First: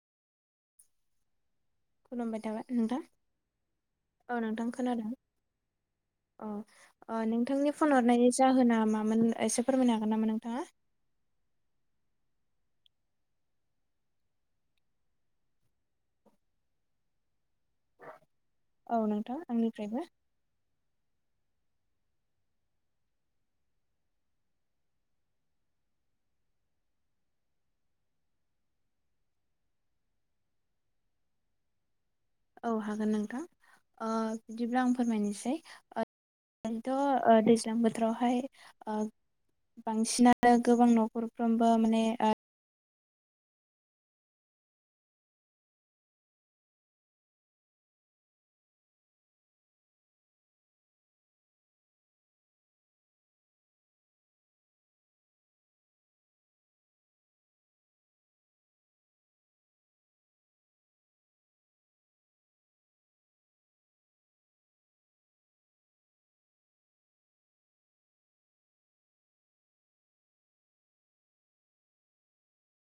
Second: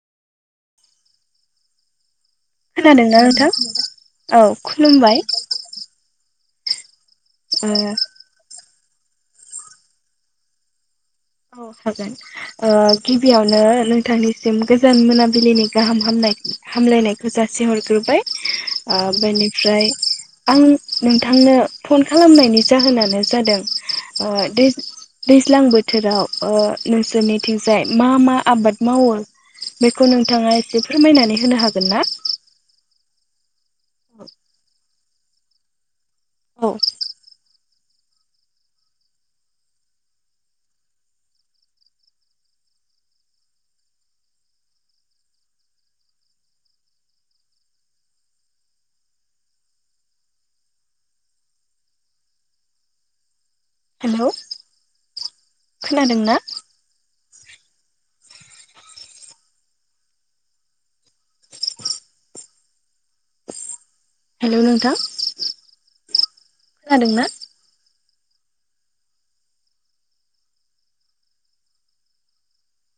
खुलुमबाय थाबाय खोनादोंना नोंथां औ नोंथां खोनादों खुलुमबाय। अ' ओ नोंथांनि फन हरनायनि जाहोना मा मामोन एसे फोरमायनो हागोन नामा नोंथाङा? औ हागोन ओ गिबियावनो नोंथांनिसिम गोजोन मोनाबिलिनि गाहाम हामनाय हामलायनायखौ जासि सि हरग्रोबाय ओ औ नोंथां बेनिफ्राय आंनिफ्रायबो आं नोंथांनो फन खालामनायनि जाहोनानो जादों ओ दैज दैज्लां बोथ थोराव ओ नोंसोरनिथिंजाय मा मा आबाद मावो बेखौ नोंथाङा एसे फोरमायनानै होनो हागोन ना? औ हागोन नोंथां। ओ बिदिब्ला आं फोरमायनोसै ओद औ आंथ' ओ दैज ज्लां बोथोरावहाय ओ बांसिनानो गोबां न'खरफ्रोमबो माने ओ हेलौ खोनादों ना? हेलौ नोंथां खोनादों ना?